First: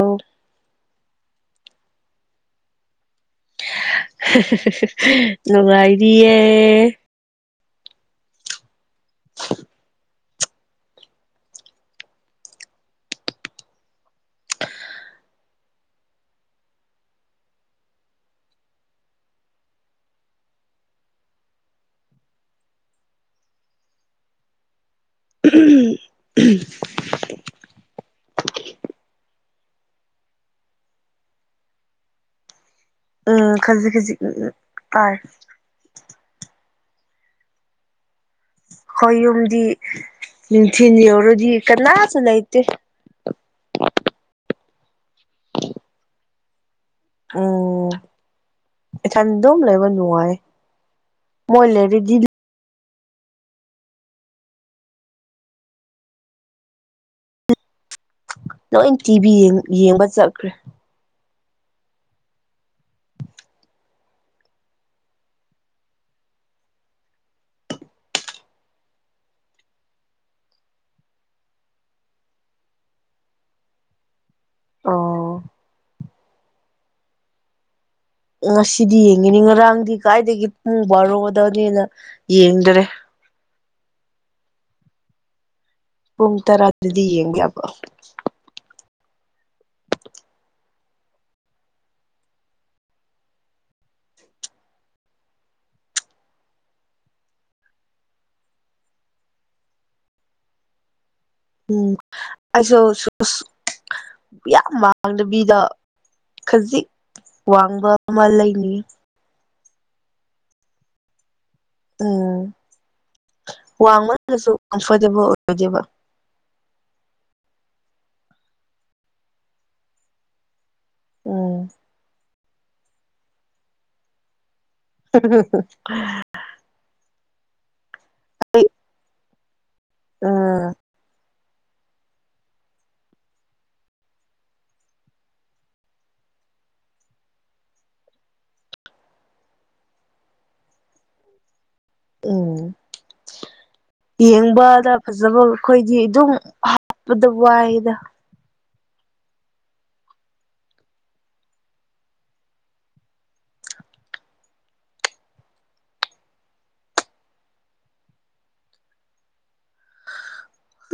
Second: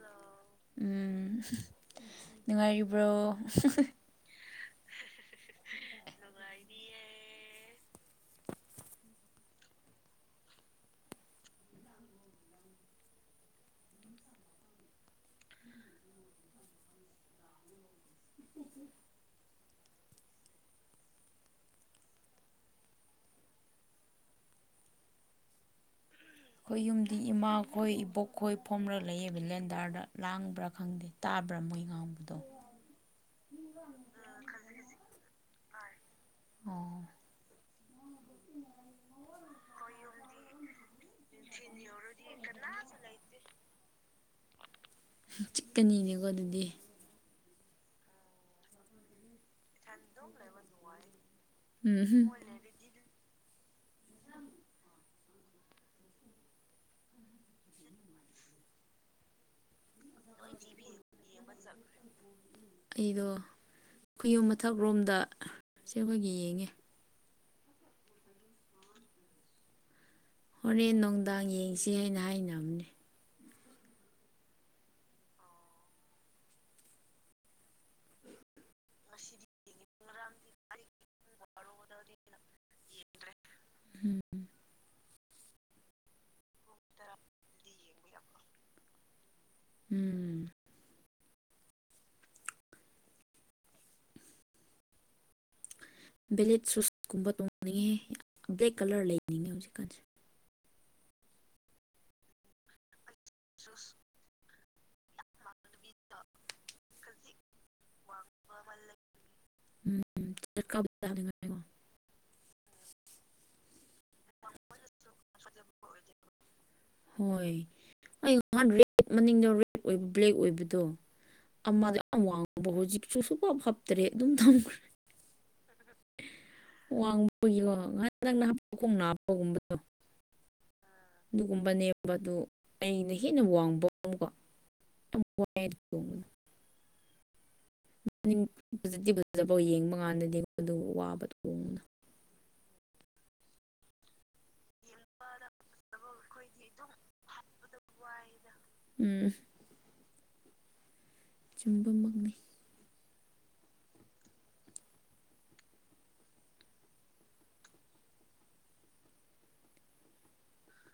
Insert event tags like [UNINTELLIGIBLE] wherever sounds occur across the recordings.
ꯑꯣ ꯎꯝ ꯅꯨꯡꯉꯥꯏꯔꯤꯕ꯭ꯔꯣ ꯅꯨꯡꯉꯥꯏꯔꯤꯑꯌꯦ ꯎꯝ ꯑꯩꯈꯣꯏ ꯌꯨꯝꯗꯤ ꯏꯃꯥ ꯑꯩꯈꯣꯏ ꯏꯕꯣꯛ ꯈꯣꯏ ꯐꯣꯝꯕꯒ ꯂꯩꯌꯦꯕ ꯂꯦꯟꯗꯥꯔꯗ ꯂꯥꯡꯕ꯭ꯔꯥ ꯈꯪꯗꯦ ꯇꯥꯕ꯭ꯔꯥ ꯃꯣꯏ ꯉꯥꯡꯕꯗꯣ ꯎꯝ ꯈꯖꯤꯛ ꯈꯖꯤꯛ ꯎ ꯇꯥꯔ ꯑꯣ ꯍꯨꯝꯗꯤ ꯅꯤꯡꯊ ꯔꯣꯗꯤ ꯀꯅꯥꯁꯨ ꯂꯩꯇ‌ꯦ ꯆꯤꯛꯀꯅꯤꯅꯦꯀꯣ ꯑꯗꯨꯗꯤ ꯎꯝ ꯏꯊꯟ ꯗꯨꯝ ꯂꯩꯕ ꯅꯨꯡꯉꯥꯏ ꯃꯣꯏ ꯂꯩꯔꯤꯗꯤ ꯎꯝꯍꯨꯝ ꯅꯣꯏ ꯇꯤꯚꯤ ꯌꯦꯡꯕ ꯆꯠꯈ꯭ꯔꯦ ꯑꯩꯗꯣ ꯈꯨꯌꯨꯝ ꯃꯊꯛ ꯂꯣꯝꯗ ꯁꯤ ꯑꯩꯈꯣꯏꯒꯤ ꯌꯦꯡꯉꯤ ꯍꯣꯔꯦꯟ ꯅꯨꯡꯗꯥꯡ ꯌꯦꯡꯁꯤ ꯍꯥꯏꯅ ꯍꯥꯏꯅꯕꯅꯦ ꯑꯣ ꯉꯁꯤꯗꯤ ꯌꯦꯡꯉꯤꯅꯤ ꯉꯔꯥꯡꯗꯤ ꯀꯥꯏꯗꯒꯤ ꯄꯨꯡ ꯕꯥꯔꯣꯒꯗꯧꯅꯤꯅ ꯌꯦꯡꯗꯔꯦ ꯍꯝ ꯄꯨꯡ ꯇꯔꯥꯗꯗꯤ ꯌꯦꯡꯕ ꯌꯥꯕꯣ ꯎꯝ ꯕꯦꯂꯦꯠ ꯁꯨꯁ ꯀꯨꯝꯕ ꯇꯣꯡꯅꯤꯡꯉꯦ ꯕ꯭ꯂꯦꯛ ꯀꯂꯔ ꯂꯩꯅꯤꯡꯉꯦ ꯍꯧꯖꯤꯛꯀꯥꯟꯁꯦ ꯎꯝ ꯑꯩꯁꯨ ꯆꯁ ꯌꯥꯝꯌꯥꯝ ꯃꯥꯡꯗꯕꯤꯗ ꯈꯖꯤꯛ ꯋꯥꯡꯕ ꯑꯃ ꯂꯩꯅꯤ [UNINTELLIGIBLE] ꯎꯝ ꯋꯥꯡꯃꯗꯁꯨ ꯀꯝꯐꯣꯔꯇꯦꯕꯜ ꯑꯣꯏꯔꯣꯏꯗꯦꯕ ꯍꯣꯏ ꯑꯩ ꯉꯍꯥꯟ ꯔꯦꯠ ꯃꯅꯤꯡꯗꯣ ꯔꯦꯠ ꯑꯣꯏꯕ ꯕ꯭ꯂꯦꯛ ꯑꯣꯏꯕ ꯑꯗꯣ ꯎꯝ ꯑꯃꯗꯤ ꯍꯧꯖꯤꯛꯁꯨ ꯁꯨꯐꯚꯥꯞ ꯇꯔꯦꯠ ꯑꯗꯨꯝ ꯊꯝꯈ꯭ꯔꯦ [UNINTELLIGIBLE] ꯋꯥꯡꯕꯒꯤꯀꯣ ꯉꯥꯏꯍꯥꯛ ꯅꯪꯅ ꯍꯥꯞꯄ ꯈꯣꯡ ꯍꯥꯞꯄꯒꯨꯝꯕꯗꯣ ꯎꯝ ꯨꯅꯦꯝꯕꯗꯨ ꯑꯩꯅ ꯍꯦꯟꯅ ꯋꯥꯡꯕꯀꯣ ꯃ ꯍꯧꯖꯤꯛꯇꯤ ꯐꯖꯐꯥꯎ ꯌꯦꯡꯕ ꯀꯥꯟꯗꯗꯤ ꯑꯩꯉꯣꯏꯗꯨ ꯋꯥꯕ ꯊꯣꯡꯅ ꯎꯝ ꯌꯦꯡꯕꯗ ꯐꯖꯕ ꯑꯩꯈꯣꯏꯗꯤ ꯑꯗꯨꯝ ꯍꯥꯄꯗ ꯋꯥꯏꯗ ꯎꯝ ꯆꯨꯝꯕ ꯃꯪꯅꯩ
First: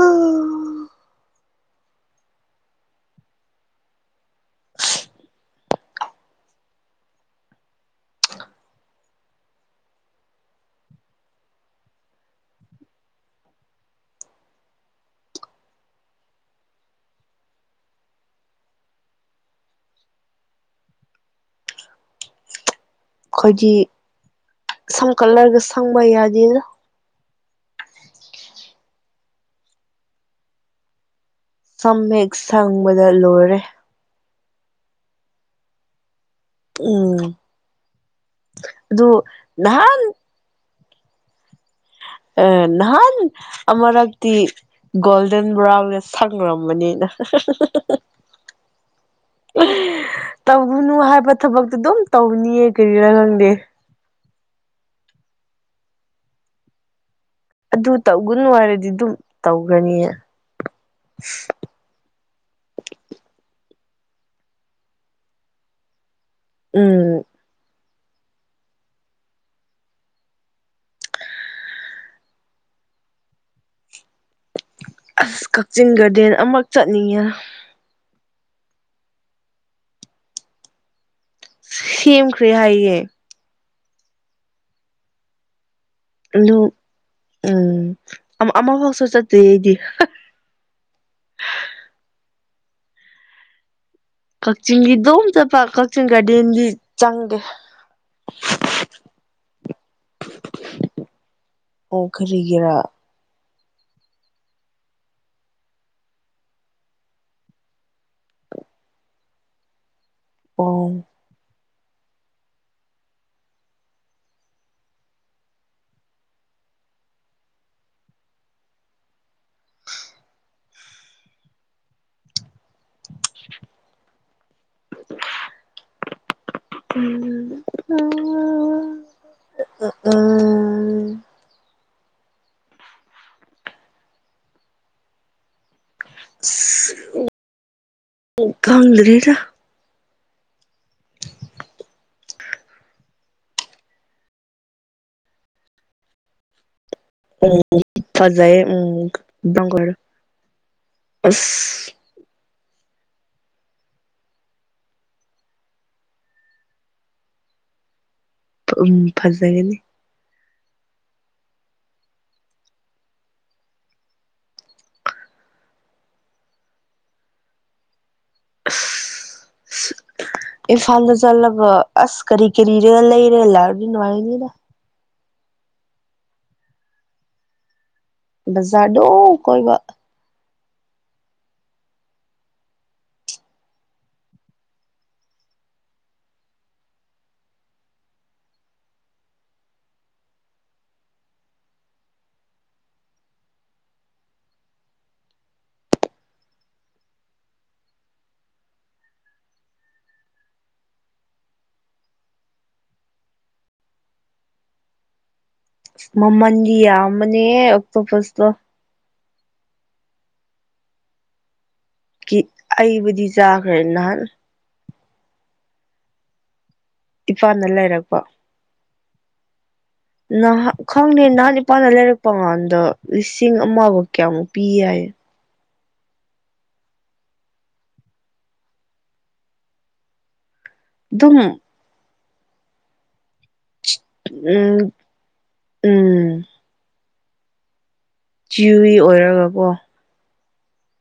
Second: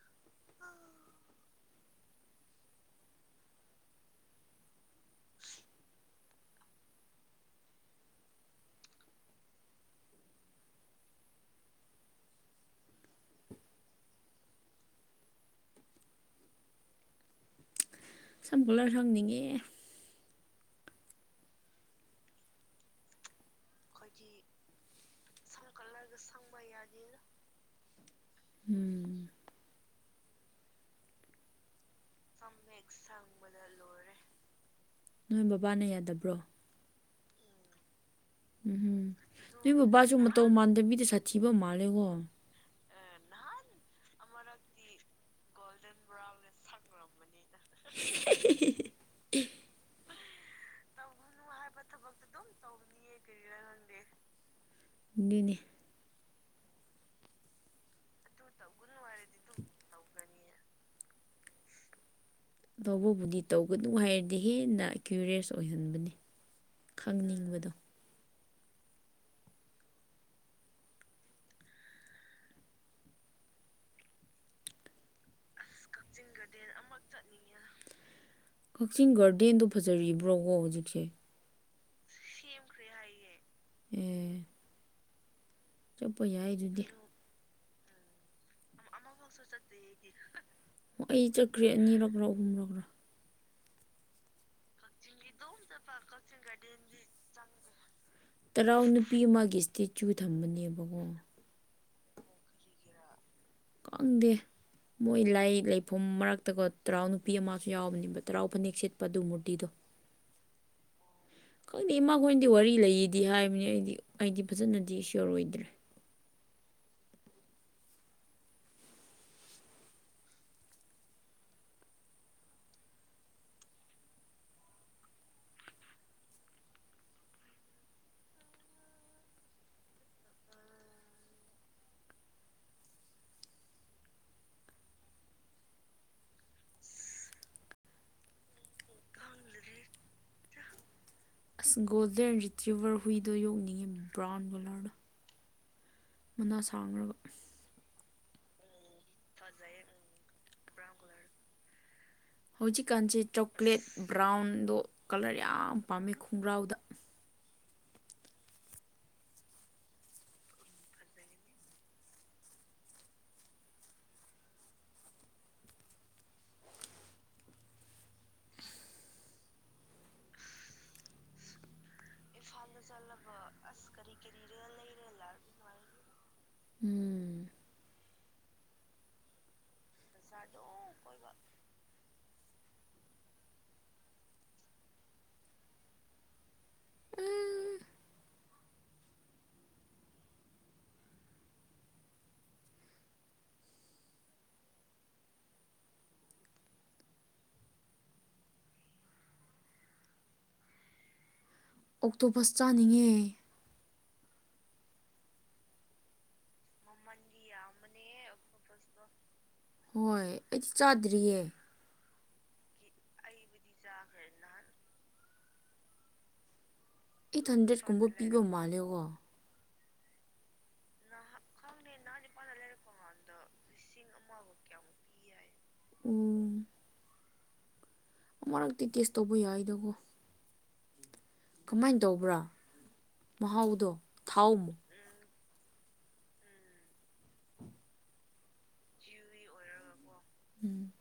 ꯑꯩꯈꯣꯏꯗꯤ ꯁꯝ ꯀꯂꯔ ꯁꯪꯅꯤꯡꯉꯦ ꯑꯩꯈꯣꯏꯗꯤ ꯁꯝ ꯀꯂꯔꯒ ꯁꯪꯕ ꯌꯥꯗꯦꯗ ꯎꯝ ꯁꯝꯍꯦꯛ ꯁꯪꯕꯗ ꯂꯣꯏꯔꯦ ꯅꯣꯏ ꯕꯕꯥꯅ ꯌꯥꯗꯕ꯭ꯔꯣ ꯎꯝ ꯑꯗꯨ ꯎꯝ ꯅꯣꯏ ꯕꯕꯥꯁꯨꯨ ꯃꯇꯧ ꯃꯥꯟꯗꯕꯤꯗ ꯁꯥꯊꯤ ꯑ ꯅꯍꯥꯟ ꯑꯃꯔꯛ ꯇꯤ ꯒꯣꯜꯗꯟ ꯕ꯭ꯔꯥꯎꯟꯒ ꯁꯪꯈ꯭ꯔꯕꯅꯤꯅ [UNINTELLIGIBLE] ꯇꯧꯒꯨꯅꯨ ꯍꯥꯏꯕ ꯊꯕꯛꯇꯨ ꯑꯗꯨꯝ ꯇꯧꯅꯤꯌꯦ ꯀꯔꯤꯔꯥ ꯈꯪꯗꯦ ꯅꯤ ꯑꯗꯨ ꯇꯧꯒꯅꯨ ꯍꯥꯏꯔꯗꯤ ꯑꯗꯨꯝ ꯇꯧꯒ꯭ꯔꯥꯅꯤꯌꯦ [UNINTELLIGIBLE] ꯇꯧꯕꯕꯨꯗꯤ ꯇꯧꯒꯅꯨ ꯍꯥꯏꯔꯗꯤ ꯍꯦꯟꯅ ꯀ꯭ꯌꯨꯔꯦꯁ ꯑꯣꯏꯍꯟꯕꯅꯤ ꯎꯝ ꯈꯪꯅꯤꯡꯕꯗꯣ ꯑꯁ ꯀꯛꯆꯤꯡ ꯒꯥꯔꯗꯦꯟ ꯑꯃꯨꯛ ꯆꯠꯅꯤꯡꯉꯦ ꯀꯛꯆꯤꯡ ꯒꯥꯔꯗꯦꯟꯗꯨ ꯐꯖꯔꯤꯕ꯭ꯔꯣꯀꯣ ꯍꯧꯖꯤꯛꯁꯦ ꯁꯦꯝꯈꯔꯤ ꯍꯥꯏꯌꯦ ꯑꯦ ꯆꯠꯄ ꯌꯥꯏ ꯑꯗꯨ ꯑꯗꯨꯗꯤ ꯎꯝ ꯑꯃ ꯇꯛꯁꯨ ꯆꯠ ꯑꯩ ꯆꯠꯈꯦ ꯅꯤꯔꯛꯔꯥ ꯍꯨꯝꯔꯛꯔ ꯀꯛꯆꯤꯡꯒꯤꯗꯣꯝ ꯆꯠꯄ ꯀꯛꯆꯤꯡ ꯒꯥꯔꯗꯦꯟꯗꯤ ꯆꯪꯗꯦ ꯇꯔꯥꯎ ꯅꯨꯄꯤ ꯑꯃꯒꯤ ꯏꯁꯇꯦꯆꯨ ꯊꯝꯕꯅꯦꯕꯀꯣ ꯑꯣ ꯀꯔꯤ ꯒꯤꯔꯥ ꯈꯪꯗꯦ ꯃꯣꯏ ꯂꯥꯏ ꯂꯩꯐꯝ ꯃꯔꯛꯇꯀꯣ ꯇꯔꯥꯎ ꯅꯨꯄꯤ ꯑꯃꯁꯨ ꯌꯥꯎꯕꯅꯦꯕ ꯇꯔꯥꯎ ꯐꯅꯦꯛ ꯁꯤꯠꯄ ꯑꯗꯨ ꯃꯨꯔꯇꯤꯗꯣ [INAUDIBLE] ꯑꯣ ꯈꯪꯗꯦ ꯏꯃꯥꯈꯣꯏꯅꯗꯤ ꯋꯥꯔꯤ ꯂꯩꯌꯦꯗꯤ ꯍꯥꯏꯕꯅꯤ ꯑꯩꯗꯤ ꯑꯩꯗꯤ ꯐꯖꯅꯗꯤ ꯏꯁꯌꯣꯔ ꯑꯣꯏꯗ꯭ꯔꯦ ꯎꯝ ꯑ ꯎꯝ ꯈꯪꯗꯔꯤꯗ ꯑꯁ ꯒꯣꯜꯗꯦꯟ ꯔꯤꯇ꯭ꯤꯚꯔ ꯍꯨꯏꯗꯣ ꯌꯣꯛꯅꯤꯡꯉꯤ ꯕ꯭ꯔꯥꯎꯟ ꯀꯂꯔꯗꯣ ꯃꯅꯥꯁꯛ ꯎꯝ ꯐꯖꯥꯏ ꯎꯝ ꯅꯥꯀꯣꯏꯔꯣ ꯑꯁ ꯍꯧꯖꯤꯛꯀꯥꯟꯁꯦ ꯆꯣꯀ꯭ꯂꯦꯠ ꯕ꯭ꯔꯥꯎꯟꯗꯣ ꯀꯂꯔ ꯌꯥꯝ ꯄꯥꯝꯃꯦ ꯈꯣꯡꯒ꯭ꯔꯥꯎꯗ ꯎꯝ ꯐꯖꯒꯅꯤ [UNINTELLIGIBLE] ꯏꯐꯥꯗ ꯆꯂꯒ ꯑꯁ ꯀꯔꯤ ꯀꯔꯤꯔꯦ ꯂꯩꯔꯦ ꯂꯥꯛ ꯅꯅꯨꯡꯉꯥꯏꯅꯤꯗ ꯎꯝ ꯕꯖꯥꯗꯣ ꯀꯣꯏꯕ ꯎꯝ ꯑꯣꯛꯇꯣ ꯕꯁ ꯆꯥꯅꯤꯡꯉꯦ ꯃꯃꯟꯗꯤꯌꯥ ꯃꯅꯦ ꯑꯣꯛꯇꯣ ꯕꯁꯇꯣ ꯍꯣꯏ ꯑꯩꯗꯤ ꯆꯥꯗ꯭ꯔꯤꯌꯦ ꯑꯩꯕꯨꯗꯤ ꯆꯥꯈ꯭ꯔꯦ ꯅꯍꯥꯟ ꯑꯩꯠ ꯏꯄꯥꯅ ꯍꯟꯗ꯭ꯔꯦꯠꯀꯨꯝꯕ ꯄꯤꯕ ꯃꯥꯜꯂꯦꯀꯣ ꯅꯍꯥꯛ ꯈꯪꯗꯦ ꯅꯍꯥꯥꯟ ꯅꯤꯄꯥꯥꯟꯗ ꯂꯩꯔꯛꯄ ꯀꯥꯟꯗ ꯂꯤꯁꯤꯡ ꯑꯃꯐꯧ ꯀꯌꯥꯃꯨꯛ ꯄꯤꯌꯦ ꯇꯌꯦ ꯎꯝ ꯑꯃꯨꯔꯛꯇꯤ ꯇꯦꯁ ꯇꯧꯕ ꯌꯥꯏꯗꯀꯣ ꯑꯗꯨꯝ ꯀꯃꯥꯏꯅ ꯇꯧꯕ꯭ꯔꯥ ꯃꯍꯥꯎꯗꯣ ꯊꯥꯎꯃꯨꯛ ꯎꯝ ꯎꯝ ꯨꯖꯤꯋꯤꯏ ꯑꯣꯏꯔꯒꯀꯣ ꯎꯝ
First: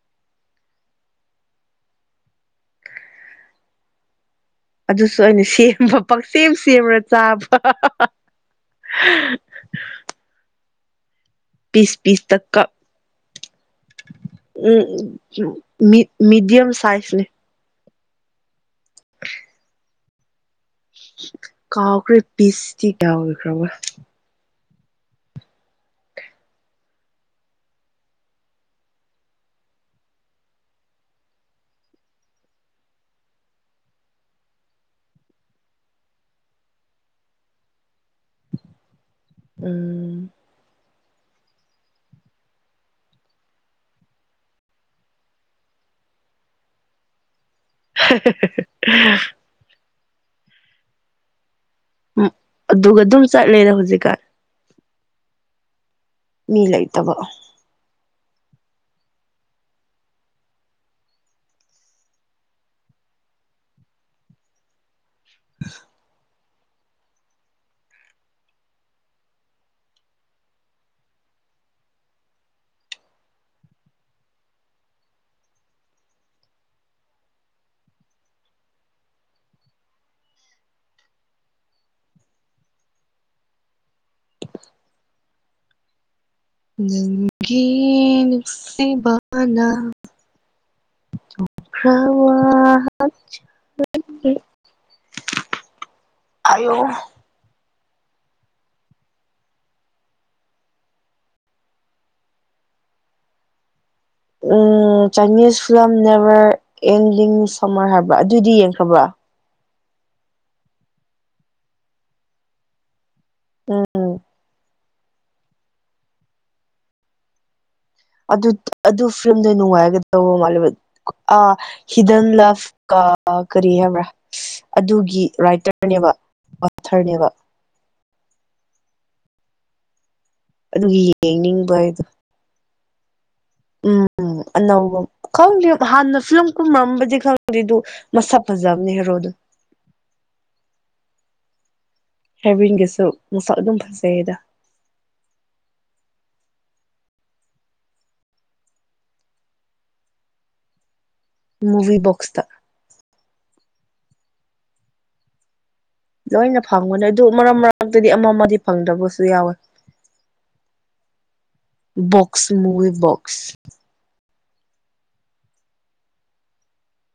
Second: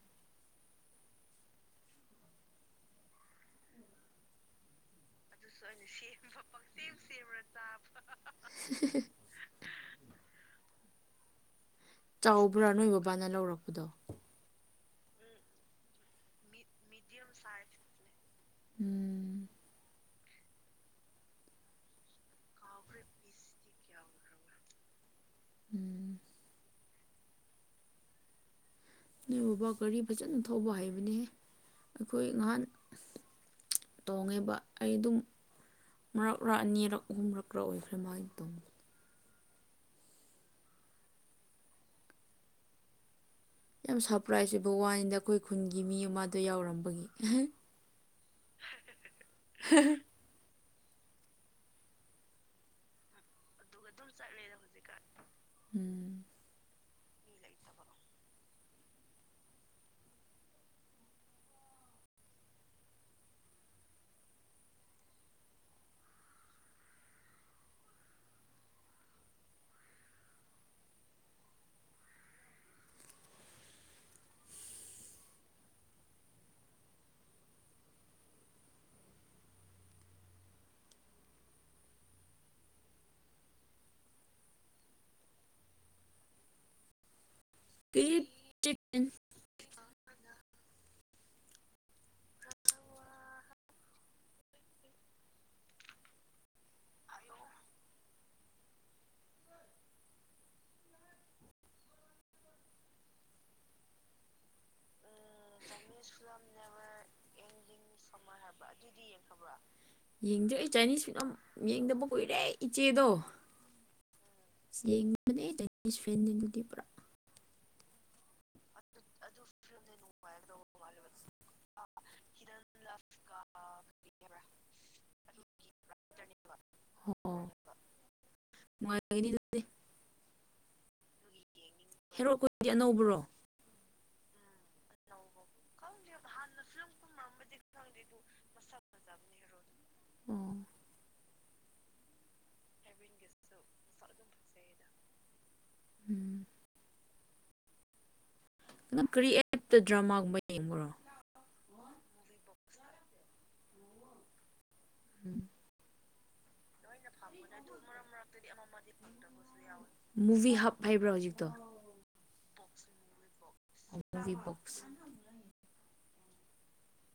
ꯑꯗꯨꯁꯨ ꯑꯩꯅ ꯁꯦꯝꯕ ꯄꯥꯛꯁꯦꯝ ꯁꯦꯝꯔ ꯆꯥꯕ [UNINTELLIGIBLE] ꯄꯤꯁ ꯄꯤꯁꯇ ꯆꯥꯎꯕ꯭ꯔꯥ ꯀꯛ ꯅꯣꯏ ꯕꯕꯥꯅ ꯂꯧꯔꯛꯄꯗꯣ ꯃꯤ ꯃꯤꯗꯤꯌꯝ ꯁꯥꯏꯖꯅꯦ ꯎꯝ ꯀꯥꯎꯈꯔ ꯄꯁꯇꯤ ꯇ ꯏꯈ꯭ꯔꯕ ꯎꯝ ꯃꯤ ꯎꯕꯥ ꯀꯔꯤ ꯐꯖꯅ ꯊꯧꯕ ꯍꯥꯏꯕꯅꯤ ꯑꯩꯈꯣꯏ ꯉꯍꯥꯟ ꯇꯣꯡꯉꯦꯕ ꯑꯩ ꯑꯗꯨꯝ ꯃꯔꯛꯂ ꯑꯅꯤꯔꯛ ꯑꯍꯨꯝ ꯃꯔꯛ꯭ꯔ ꯑꯣꯏꯈ꯭ꯔꯦꯃꯥꯏꯅ ꯇꯣꯡ ꯎꯝ ꯌꯥꯝ ꯁꯔꯄ꯭ꯔꯥꯏꯖ ꯑꯣꯏ ꯕ ꯋꯥꯅꯤꯗ ꯑꯩꯈꯣꯏ ꯈꯨꯟꯒꯤ ꯃꯤ ꯑꯃꯗꯣ ꯌꯥꯎꯔꯝꯕꯒꯤ ꯑꯦꯍ [UNINTELLIGIBLE] ꯎꯝ ꯑꯗꯨꯒ ꯑꯗꯨꯝ ꯆꯠꯂꯦꯔ ꯍꯧꯖꯤꯛꯀꯥꯟ ꯎꯝ ꯃꯤ ꯂꯩꯇꯕ [UNINTELLIGIBLE] ꯅꯪꯒꯤ ꯀ꯭ꯔꯤꯞ ꯆꯤꯛꯀꯟ ꯅꯨꯡꯁꯤꯕꯥ ꯅꯥ [UNINTELLIGIBLE] ꯑꯌꯣ ꯑꯝ ꯆꯥꯏꯅꯤꯁ ꯐꯤꯂꯝ ꯅꯦꯕꯔ ꯑꯦꯡꯂꯤꯡ ꯁꯣꯃꯔ ꯍꯥꯏꯕ ꯑꯗꯨꯏꯗꯤ ꯌꯦꯡꯈ꯭ꯔꯕ꯭ꯔꯣ ꯌꯦꯡꯗꯦ ꯑꯩ ꯆꯥꯏꯅꯤꯁ ꯐꯤꯂꯝ ꯌꯦꯡꯗꯕ ꯀꯨꯏꯔꯦ ꯏꯆꯦꯗꯣ ꯎꯝ ꯌꯦꯡꯕꯅꯦ ꯂꯩꯒꯤ ꯐ꯭ꯔꯦꯟꯅꯤ ꯑꯗꯨꯗꯤ ꯄꯨꯔꯥ ꯑꯗꯨ ꯑꯗꯨ ꯐꯤꯂꯝꯗꯨ ꯉꯥꯏꯒꯗꯕ ꯃꯜꯂ‌ꯦ ꯑꯥ ꯍꯤꯗꯟ ꯀ ꯀꯔꯤ ꯍꯥꯏꯕꯔꯥ ꯑꯗꯨꯒꯤ ꯔꯥꯠꯇꯔꯅ‌ꯦꯕ ꯑꫭꯔꯊꯔꯅ‌ꯦꯕ ꯃꯗ [UNINTELLIGIBLE] ꯑꯗꯨꯒꯤ ꯌꯦꯡꯅꯤꯡꯕ ꯑꯩꯗꯣ ꯒꯤ ꯑꯅꯧꯕꯔꯣ ꯑꯅꯧꯕ ꯈꯪꯗꯦ ꯍꯥꯟꯅ ꯐꯤꯂꯝ ꯀꯨꯝꯃꯛꯑꯝꯕꯗꯤ ꯈꯪꯗꯦ ꯑꯗꯨ ꯃꯁꯛ ꯐꯖꯕꯅꯦ ꯍꯦꯔꯣꯗꯣ ꯎꯝ ꯍꯥꯏꯥꯏꯕꯤꯟꯒꯁꯨ ꯃꯁꯛ ꯑꯗꯨꯝ ꯐꯖꯩꯗ ꯎꯝ ꯅꯪ ꯀꯔꯤ ꯑꯦꯞꯇ ꯗ꯭ꯔꯃꯥꯒꯨꯝꯕ ꯌꯦꯡꯕꯨꯔꯣ ꯃꯨꯕꯤꯕꯣꯛꯁꯗ ꯎꯝ ꯂꯣꯏꯅ ꯐꯪꯒꯅꯤ ꯑꯗꯨ ꯃꯔꯛ ꯃꯔꯛꯇꯗꯤ ꯑꯃꯃ ꯐꯪꯗꯕꯁꯨ ꯌꯥꯎꯋꯦ ꯐꯩꯕ꯭ꯔꯥ ꯍꯧꯖꯤꯛꯇꯣ ꯑꯁ ꯃꯨꯕꯤꯐꫭꯛꯁ ꯑ [UNINTELLIGIBLE]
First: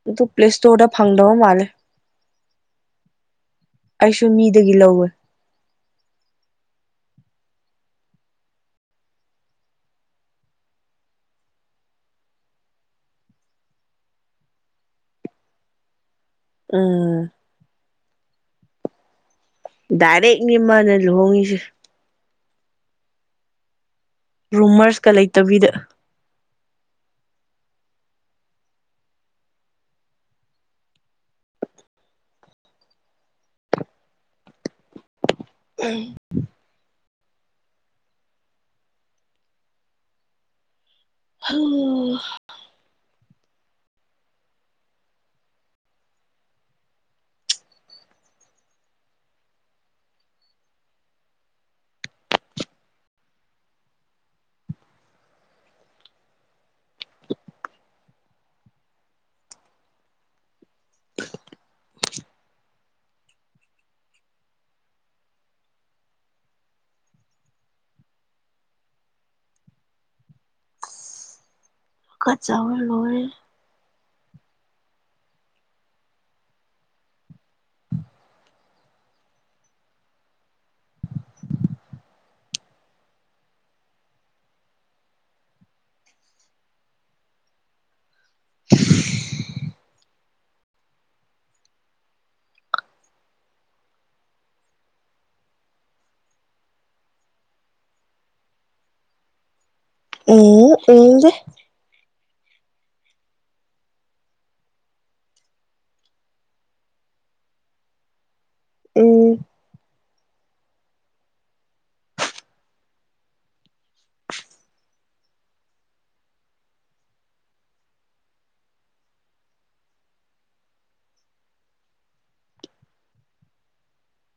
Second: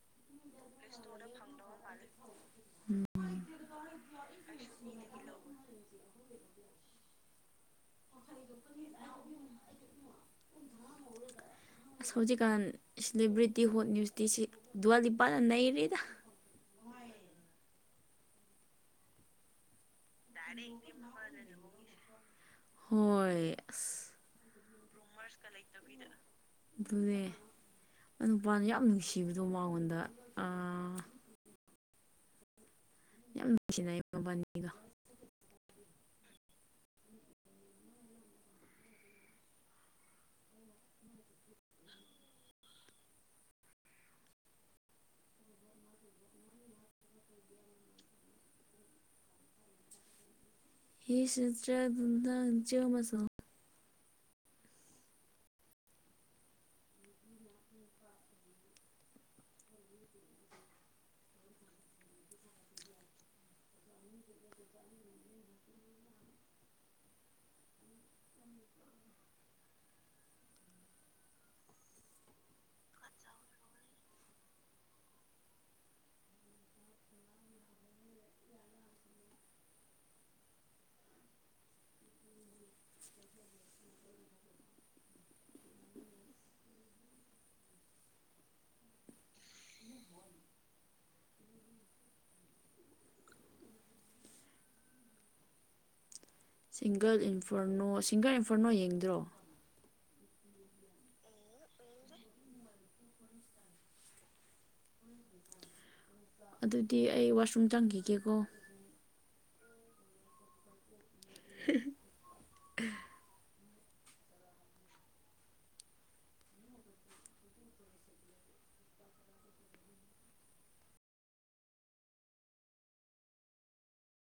ꯑꯗꫭ ꯄ꯭ꯂꯦꯁꯇꫭꯔꯗ ꯐꯪꯗꯕ ꯃꯥꯜꯂꯦ ꯎꯝ ꯑꯩꯁꯨ ꯃꯤꯗꯒꯤ ꯂꯧꯋꯦ [INAUDIBLE] ꯑꯁ ꯍꯧꯖꯤꯛꯀꯥꯟ ꯁꯦꯂꯦꯕ꯭ꯔꯤꯇꯤ ꯍꯣꯠ ꯅ꯭ꯌꯨꯁꯇꯤ ꯁꯤ ꯗꯨꯋꯥꯂꯤꯄꯥꯅ ꯅꯩꯔꯤꯗ ꯎꯝ ꯗꯥꯏꯔꯦꯛꯅꯤꯦꯝꯃꯅ ꯂꯨꯍꯣꯡꯉꯤꯁꯦ ꯍꯣꯏ ꯑꯁ ꯔꯨꯃꯔꯁꯀ ꯂꯩꯇꯕꯤꯗ ꯑꯗꯨꯅ‌ꯦ ꯃꯥꯏ ꯅꯨꯄꯥꯅ ꯌꯥꯝ ꯅꯨꯡꯁꯤꯕꯗꯣ ꯃꯉꯣꯟꯗ ꯌꯥꯝ ꯅꯨꯡꯁꯤꯅꯩ ꯃꯕꯥꯅꯤꯗꯣ ꯎꯝ ꯑꯣ ꯍ ꯁꯁꯙ ꯆ ꯃꯁꯜ [UNINTELLIGIBLE] ꯀ ꯆꯥꯕꯜ ꯂꯣꯏꯔꯦ ꯁꯤꯡꯒꯜ ꯏꯟꯐꯔꯅꯣ ꯁꯤꯡꯒꯜ ꯏꯟꯐꯔꯅꯣ ꯌꯦꯡꯗ꯭ꯔꯣ ꯎꯝ ꯌ‌ꯦꯡꯅꯤꯡꯗ‌ꯦ ꯑꯗꯨꯗꯤ ꯑꯩ ꯋꯥꯁꯔꯨꯝ ꯆꯪꯈꯤꯒꯦꯀꯣ ꯎꯝ [INAUDIBLE]